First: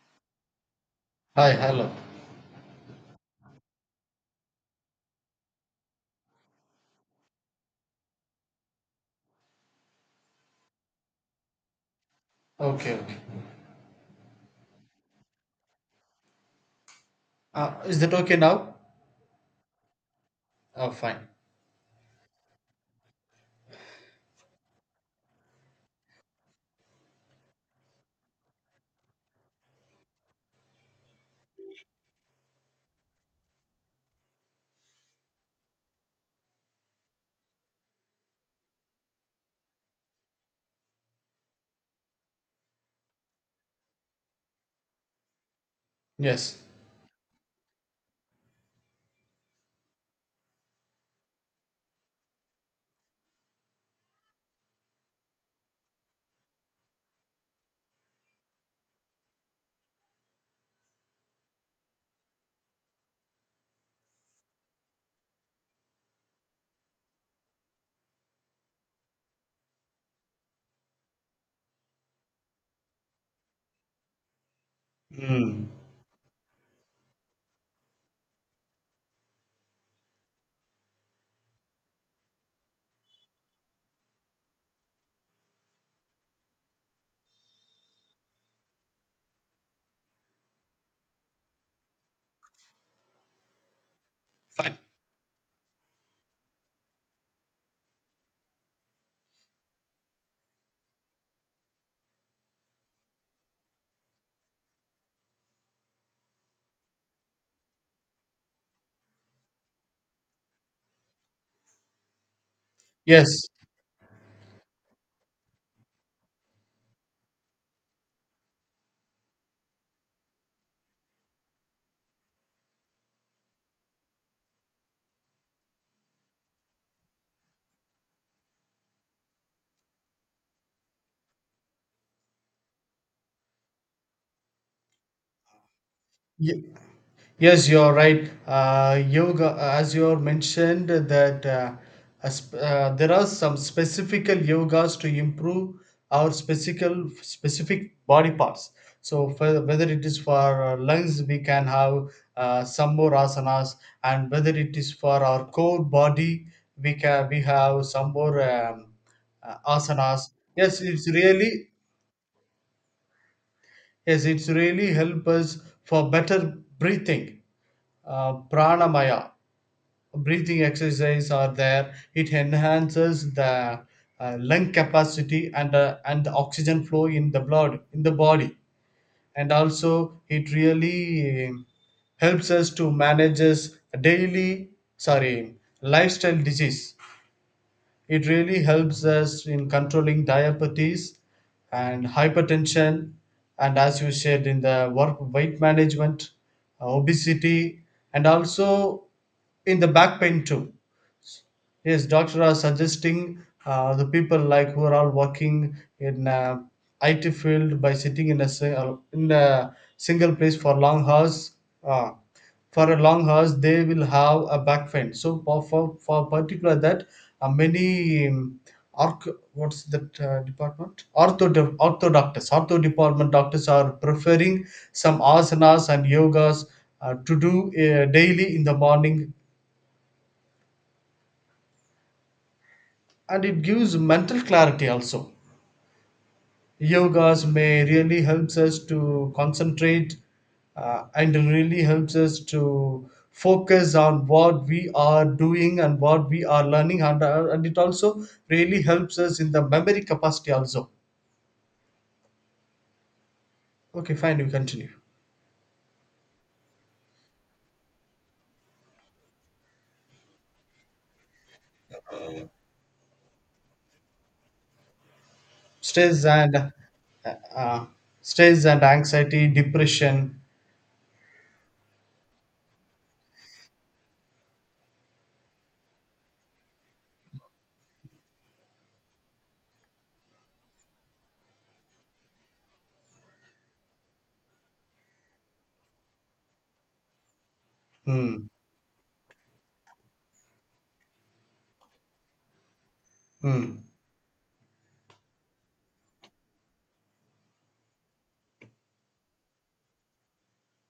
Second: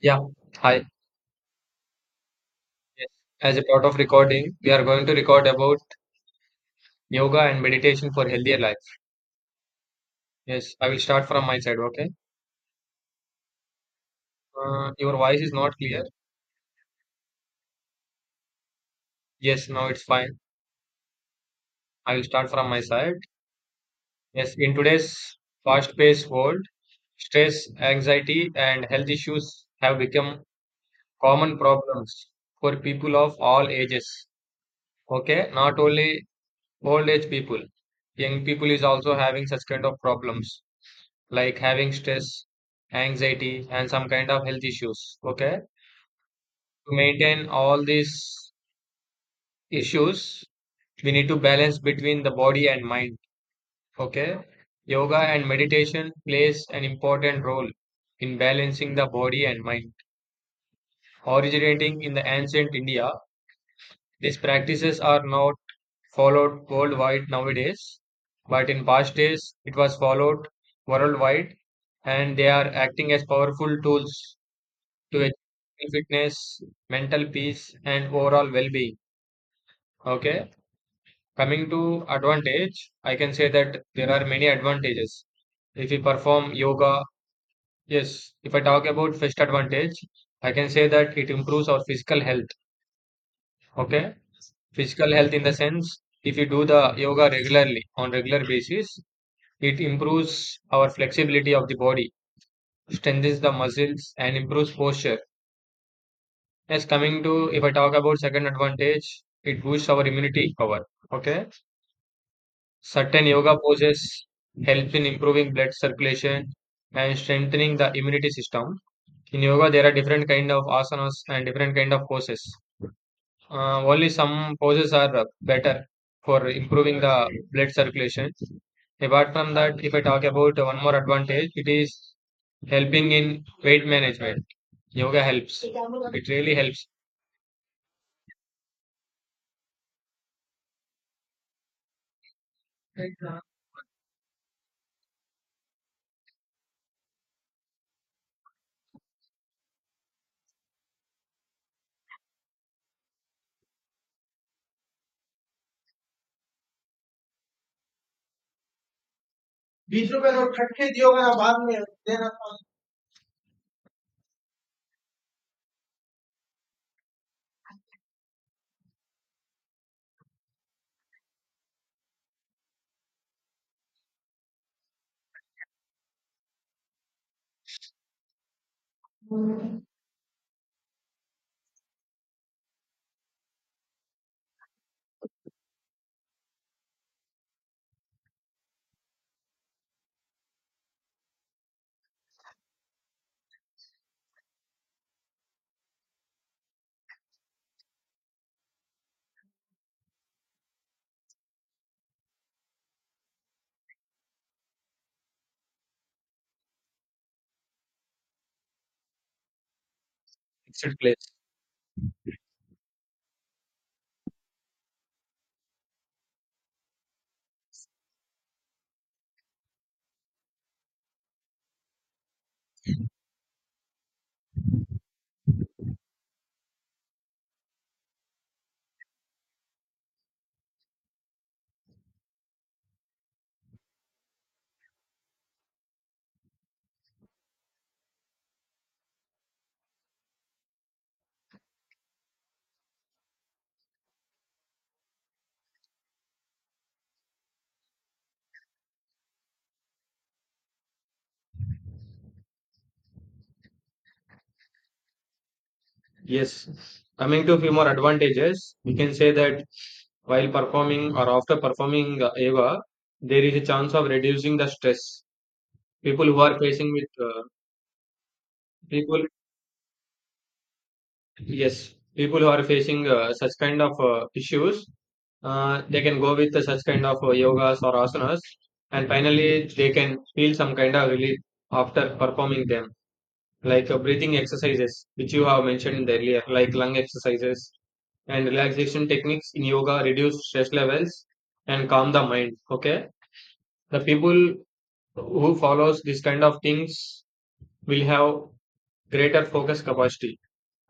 Yeah, hi. Hi, hello. Yes. As a part of recording, we are going to record about yoga and meditation for healthier life. Yes, I will start from my side, okay? Okay, okay. Your voice is not clear. Is that okay now? Yes, now it's fine. Oh, fine. I will start from my side. Yes, in today's fast-paced world, stress, anxiety, and health issues have become common problems for people of all ages. Okay, not only old age people, young people is also having such kind of problems. Like having stress, anxiety, and some kind of health issues. Okay. Yes. To maintain all these issues, we need to balance between the body and mind. Okay. Yoga and meditation plays an important role in balancing the body and mind. Originating in the ancient India, these practices are not followed worldwide nowadays, but in past days it was followed worldwide and they are acting as powerful tools to Hmm. physical fitness, mental peace, and overall well being. Okay, coming to advantage, I can say that there are many advantages. If we perform yoga, yes, if I talk about first advantage, I can say that it improves our physical health. Okay, Fine. physical health in the sense if you do the yoga regularly on regular basis, it improves our flexibility of the body, strengthens the muscles, and improves posture. Yes, coming to if I talk about second advantage, it boosts our immunity power. Okay. Certain Yes. yoga poses help in improving blood circulation and strengthening the immunity system. In yoga, there are different kind of asanas and different kind of poses. Only some poses are better for improving the blood circulation. Apart from that, if I talk about one more advantage, it is helping in weight management. Yoga helps. It really Ye- helps Yes, you're right. Yoga, as you mentioned, that there are some specific yogas to improve our specific body parts. So for, whether it is for our lungs, we can have some more asanas, and whether it is for our core body, we have some more बीस asanas. रुपए note Yes, खटके it's दियोगे ना बाद really में देना था। yes, it's really help us for better breathing. Pranamaya breathing exercise are there. It enhances the lung capacity and the oxygen flow in the blood in the body, and also it really helps us to manage us daily, sorry, lifestyle disease. It really helps us in controlling diabetes and hypertension, and as you said, in the work weight management, obesity, and also in the back pain too. Yes, doctor are suggesting the people like who are all working in IT field by sitting in in a single place for Fixed long place. hours. Uh, for a long hours they will have a back pain, so for particular that many arch, what's that department, ortho department doctors are preferring some asanas and yogas to do daily in the morning, and it gives mental clarity also. Yogas may really helps us to concentrate and really helps us to focus on what we are doing and what we are learning, and it also really helps us in the memory capacity also. Okay, fine, you continue. Yes. Coming to a few more advantages, we can say that while performing or after performing yoga, there is a chance of reducing the stress. stress People who are and facing with uh, uh, stress and people, anxiety depression. yes, people who are facing such kind of issues, they can go with such kind of yogas or asanas, and finally they can feel some kind of relief after performing them. Like breathing exercises, which you have mentioned in the earlier, like lung exercises and Mm, relaxation techniques in yoga reduce stress levels and calm the mind. Okay, mm, the people who follows this kind of things will have greater focus capacity.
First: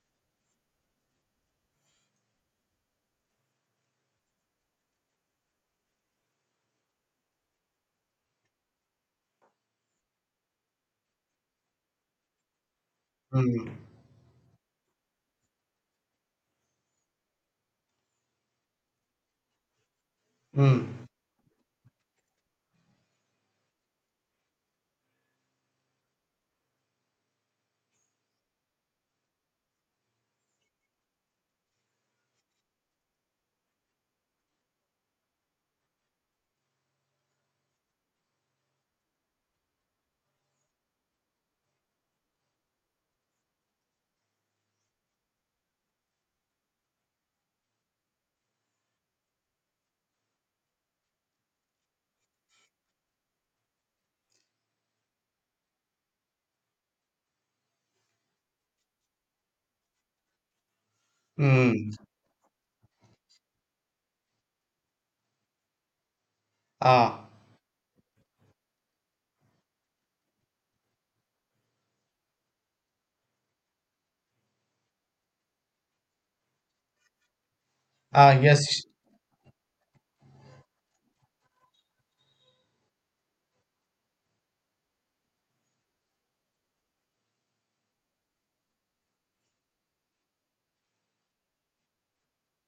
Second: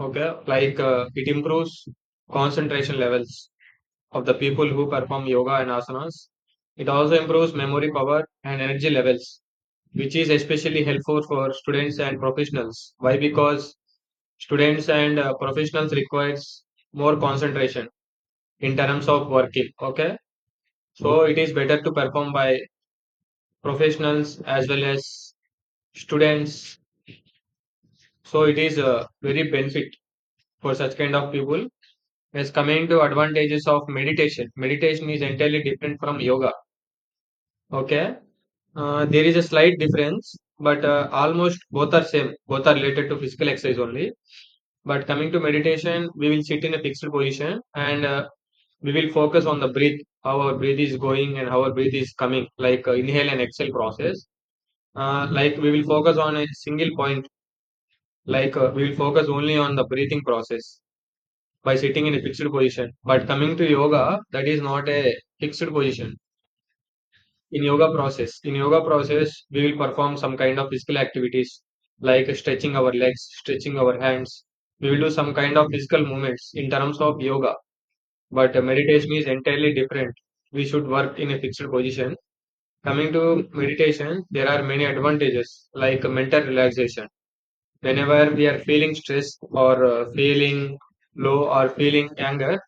Okay, like it improves concentration levels of the people who perform yoga and asanas. It also improves memory power and energy levels, which is especially helpful for students and professionals. Why? mm, Because students and professionals requires more concentration in terms of working. Okay, mm, so it is better to perform by professionals as well as students. So it is very benefit for such kind of people. As coming to advantages of meditation, meditation is entirely different from yoga. Okay, there is a slight difference, but almost both are same. Both are related to physical exercise only. But coming to meditation, we will sit in a fixed position and we will focus on the breath, how our breath is going and how our breath is coming, like inhale and exhale process. Like we will focus on a single point, like we will focus only on the breathing process by mm. sitting in a fixed position. But coming to yoga, that is not a fixed position. Ah. In yoga process, we will perform some kind of physical activities, like stretching our legs, stretching our hands. We will do some kind of physical movements in terms of yoga. Ah, But yes. meditation is entirely different. We should work in a fixed position. Coming to meditation, there are many advantages like mental relaxation. Whenever we are feeling stress or feeling low or feeling anger,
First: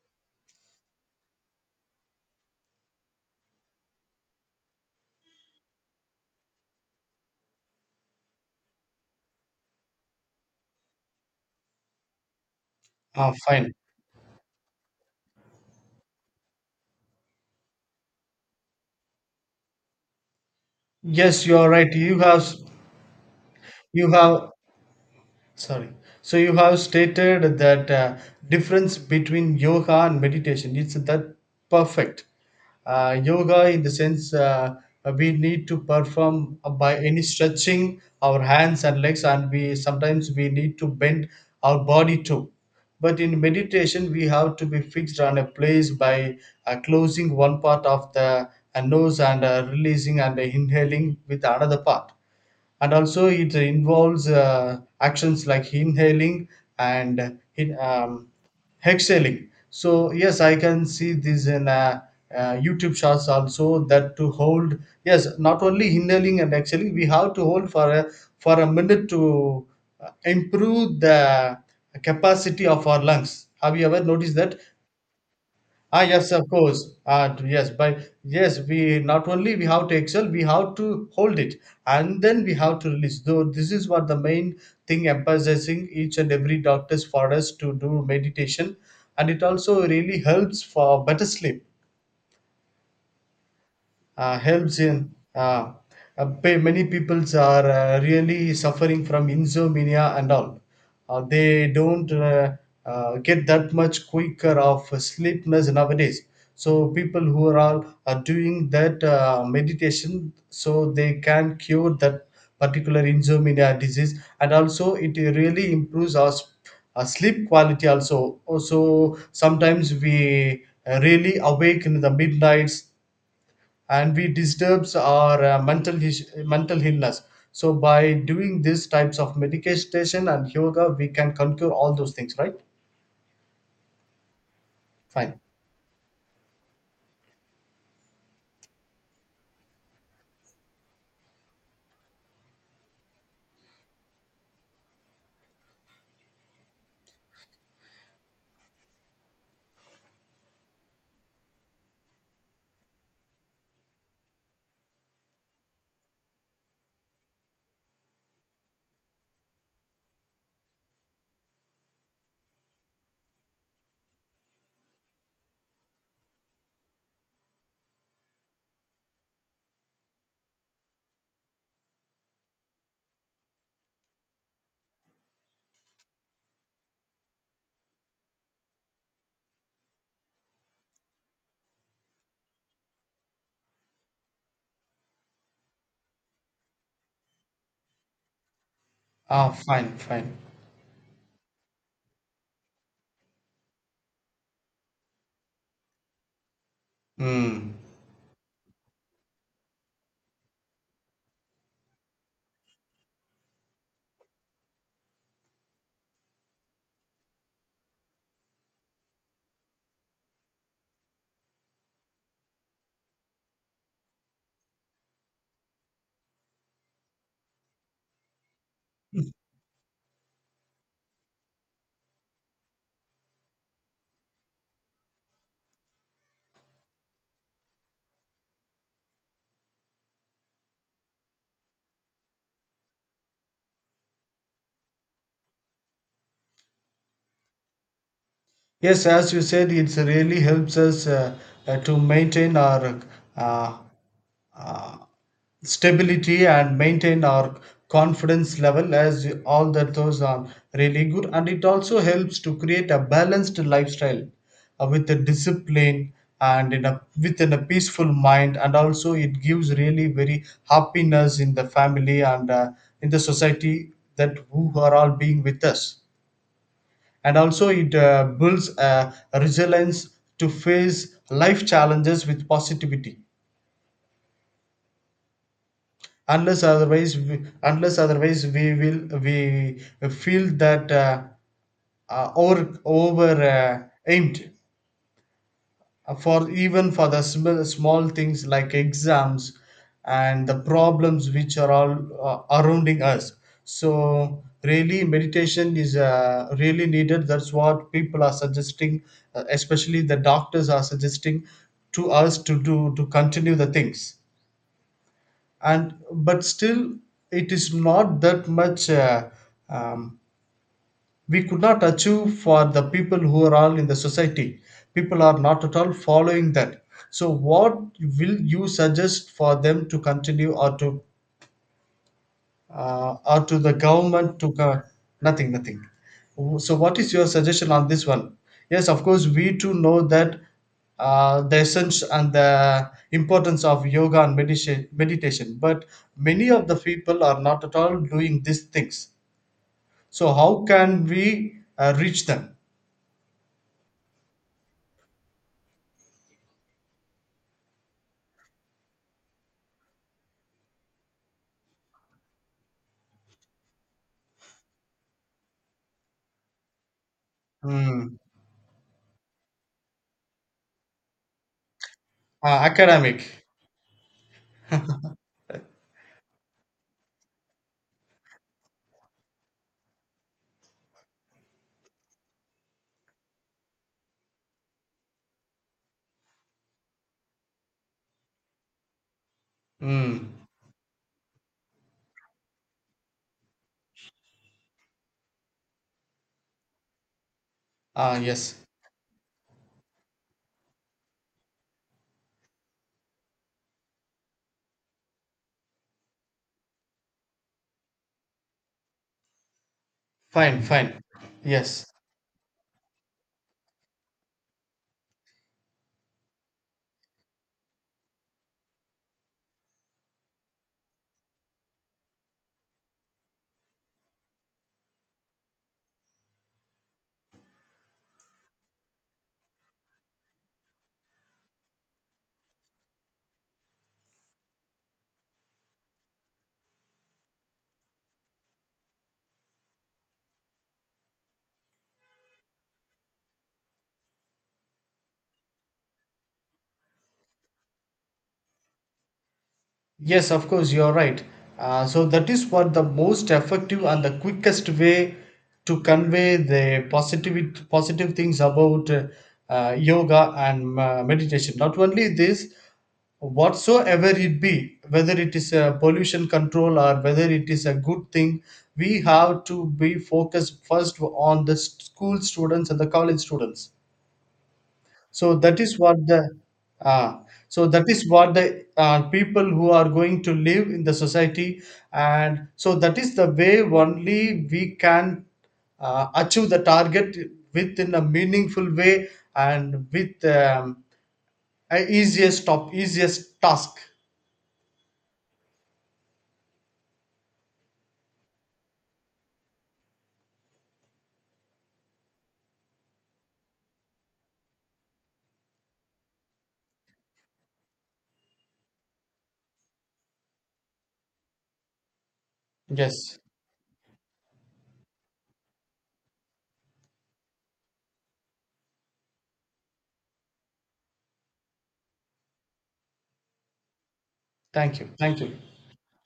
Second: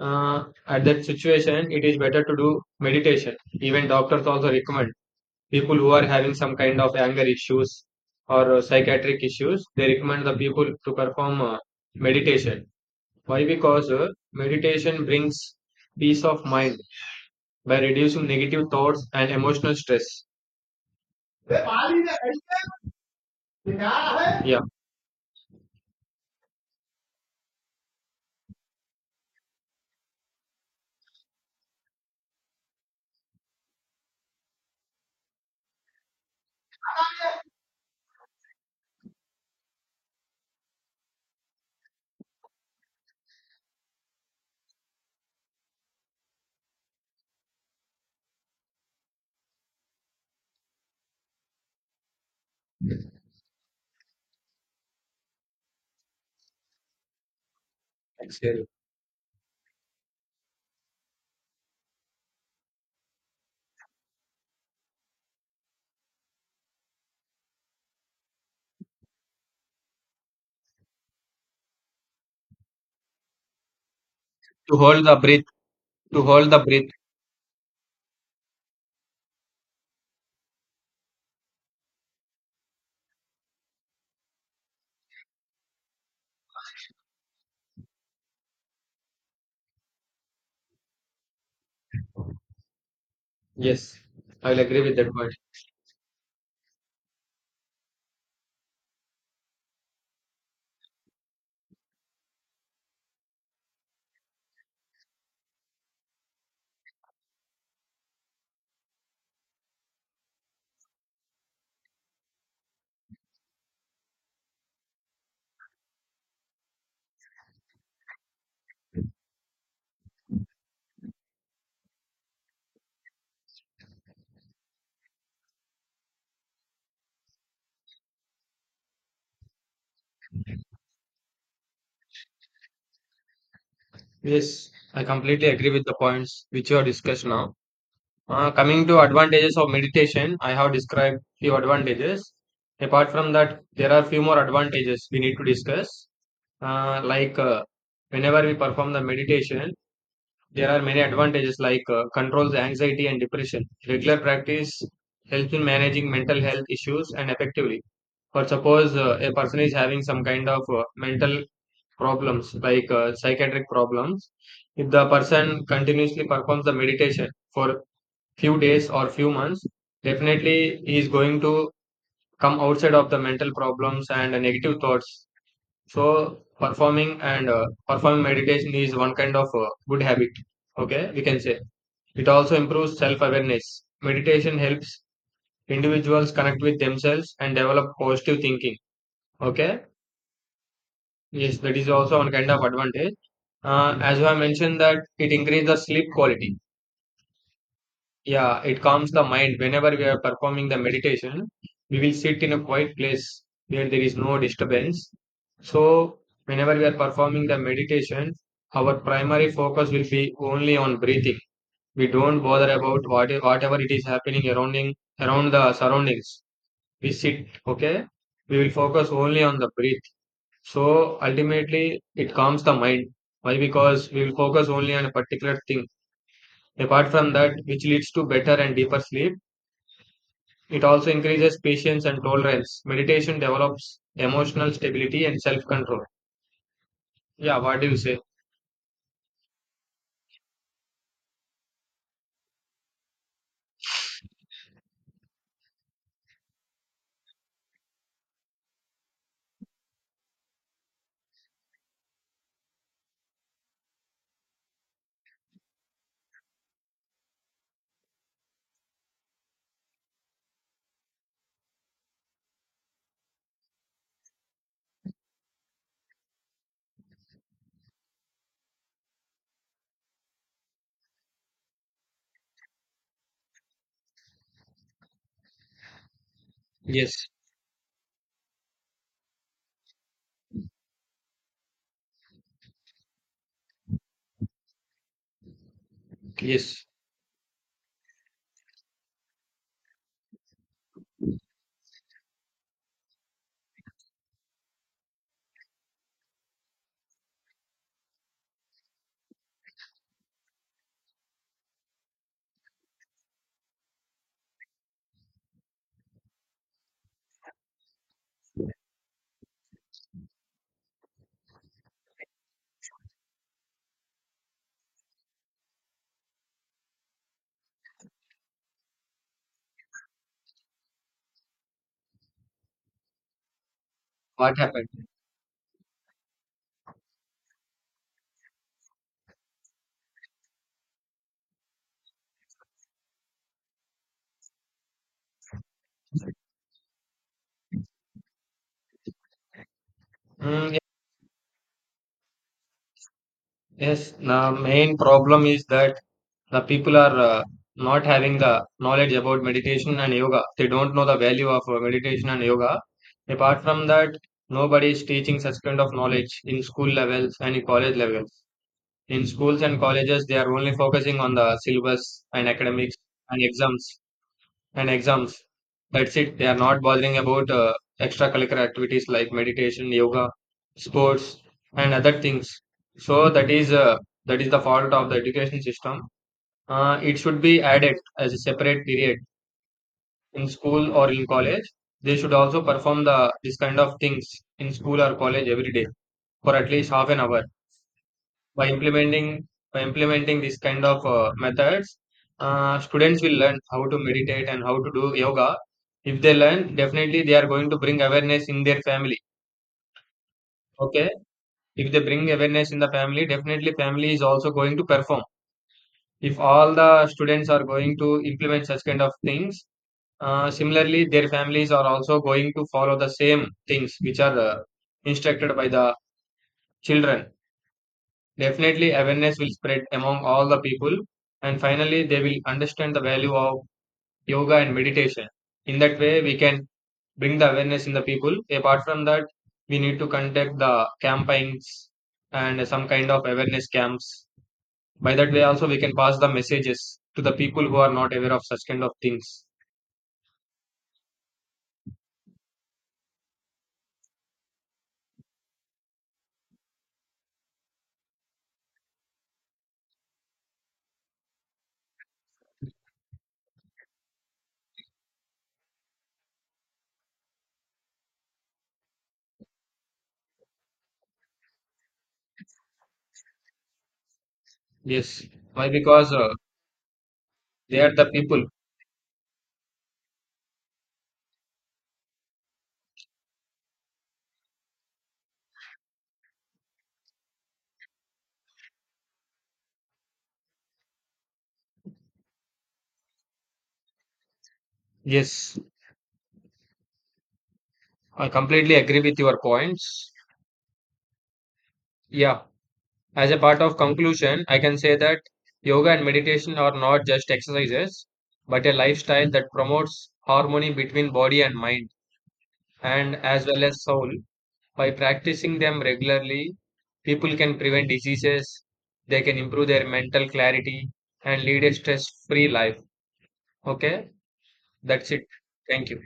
at that situation, it is better to do meditation. Even doctors also recommend people who are having some kind of anger issues or psychiatric issues, they recommend the people to perform meditation. Ah, Why? fine. Because meditation brings peace of mind by reducing negative thoughts and emotional stress. Yes, you are right. you Yeah, have you have sorry. So you have stated that difference between yoga and meditation. It's that perfect. Yoga, in the sense, we need to perform by any stretching our hands and legs, and we sometimes we need to bend our body too. But in meditation, we have to be fixed on a place by closing one part of the nose and releasing and inhaling with another part, and also it involves actions like inhaling and exhaling. So yes, I can see this in YouTube shots also, that to hold. Yes, not only inhaling and exhaling, we have to hold for a minute to improve the capacity of our lungs. Have you ever noticed that? to hold the breath, Ah, to yes, of hold the breath course. Ah, yes, but yes, we not only we have to excel, we have to hold it, and then we have to release. Though this is what the main thing emphasizing each and every doctors for us to do meditation, and it also really helps for better sleep. yes, uh, I will helps agree with in that point. uh, many peoples are really suffering from insomnia and all. They don't get that much quicker of sleepness nowadays. So people who are all are doing that meditation, so they can cure that particular insomnia disease, and also it really improves our sleep quality also. Also sometimes we really awake in the midnights, and we disturbs our mental illness. So by doing these types of meditation and yoga, we can conquer all those things, right? Yes, I Fine. completely agree with the points which you have discussed now. Coming to advantages of meditation, I have described few advantages. Apart from that, there are few more advantages we need to discuss. Uh, like uh, whenever we perform the meditation, there are many advantages like controls anxiety and depression. Regular practice helps in managing mental health issues and effectively. For suppose a person is having some kind of mental problems like psychiatric problems, if the person continuously performs the meditation for few days or few months, definitely he is going to come outside of the mental problems and negative thoughts. So performing and performing meditation is one kind of good habit. Okay, we can say it also improves self-awareness. Meditation helps individuals connect with themselves and develop positive thinking. Ah, Okay, fine, fine. yes, that is also one kind of advantage. As I mentioned, that it increases the sleep quality. Mm. Yeah, it calms the mind. Whenever we are performing the meditation, we will sit in a quiet place where there is no disturbance. So, whenever we are performing the meditation, our primary focus will be only on breathing. We don't bother about whatever it is happening around around the surroundings. We sit, okay? We will focus only on the breath. So, ultimately, it calms the mind. Why? Because we will focus only on a particular thing. Apart from that, which leads to better and deeper sleep, it also increases patience and tolerance. Meditation develops emotional stability and self control. Yeah, what do you say? Yes, as you said, it really helps us to maintain our uh, uh, stability and maintain our confidence level, as all that those are really good. And it also helps to create a balanced lifestyle with a discipline and in a within a peaceful mind, and also it gives really very happiness in the family and in the society that who are all being with us. And also it builds a resilience to face life challenges with positivity. unless otherwise Yes, we, unless otherwise we will we feel that over aimed. For yes. even for the small things like exams and the problems which are all surrounding us. So really meditation is really needed, that's what people are suggesting, especially the doctors are suggesting to us to do, to continue the things. And but still it is not that much um, we could not achieve for the people who are all in the society. People are not at all following that. So, what will you suggest for them to continue or to the government to What co- happened? nothing, nothing? So, what is your suggestion on this one? Yes, of course, we too know that the essence and the importance of yoga and meditation, but many of the people are not at all doing these things. So, how Mm, can we reach them? yes, the main problem is that the people are not having the knowledge about meditation and yoga. They don't know the value of meditation and yoga. Apart from that, nobody is teaching such kind of knowledge in school levels and in college Mm. levels. In schools and colleges, they are only focusing on the syllabus and academics and Academic. exams. and exams. That's it. They are not bothering about extracurricular activities like meditation, yoga, sports, and other things. So that is the fault of the education system. It should be added as a separate period Mm. in school or in college. They should also perform the this kind of things in school or college every day for at least half an hour. Yes. By implementing, this kind of methods, students will learn how to meditate and how to do yoga. If they learn, definitely they are going to bring awareness in their family, Fine, fine. okay? Yes. If they bring awareness in the family, definitely family is also going to perform. If all the students are going to implement such kind of things, similarly their families are also going to follow the same things which are instructed by the children. Definitely, awareness will spread among all the people, and finally, they will understand the value of yoga and meditation. In that way, we can bring the awareness in the people. Apart from that, we need to conduct the campaigns and some kind of awareness camps. By that way, also, we can pass the messages to the people who are not aware of such kind of things. Yes, of course, you're right. So that is what the most effective and the quickest way to convey the positive things about yoga and meditation. Not only this, whatsoever it be, whether it is a pollution control or whether it is a good thing, we have to be focused first on the school students and the college students. Yes. So that Why? is what Because the ah, so they that are is the what people. the people who are going to live in the society, and so that is the way only we can achieve the target within a meaningful way and with a easiest top easiest task. Yes. I completely agree with your points. Yeah. As a part of conclusion, I can say that yoga and meditation are not just exercises, but a lifestyle that promotes harmony between body and mind, and Yes, as well as soul. By practicing them regularly, people can prevent diseases, they can improve their mental clarity, and lead a stress free life. Okay, thank you, that's thank it. you. Thank you.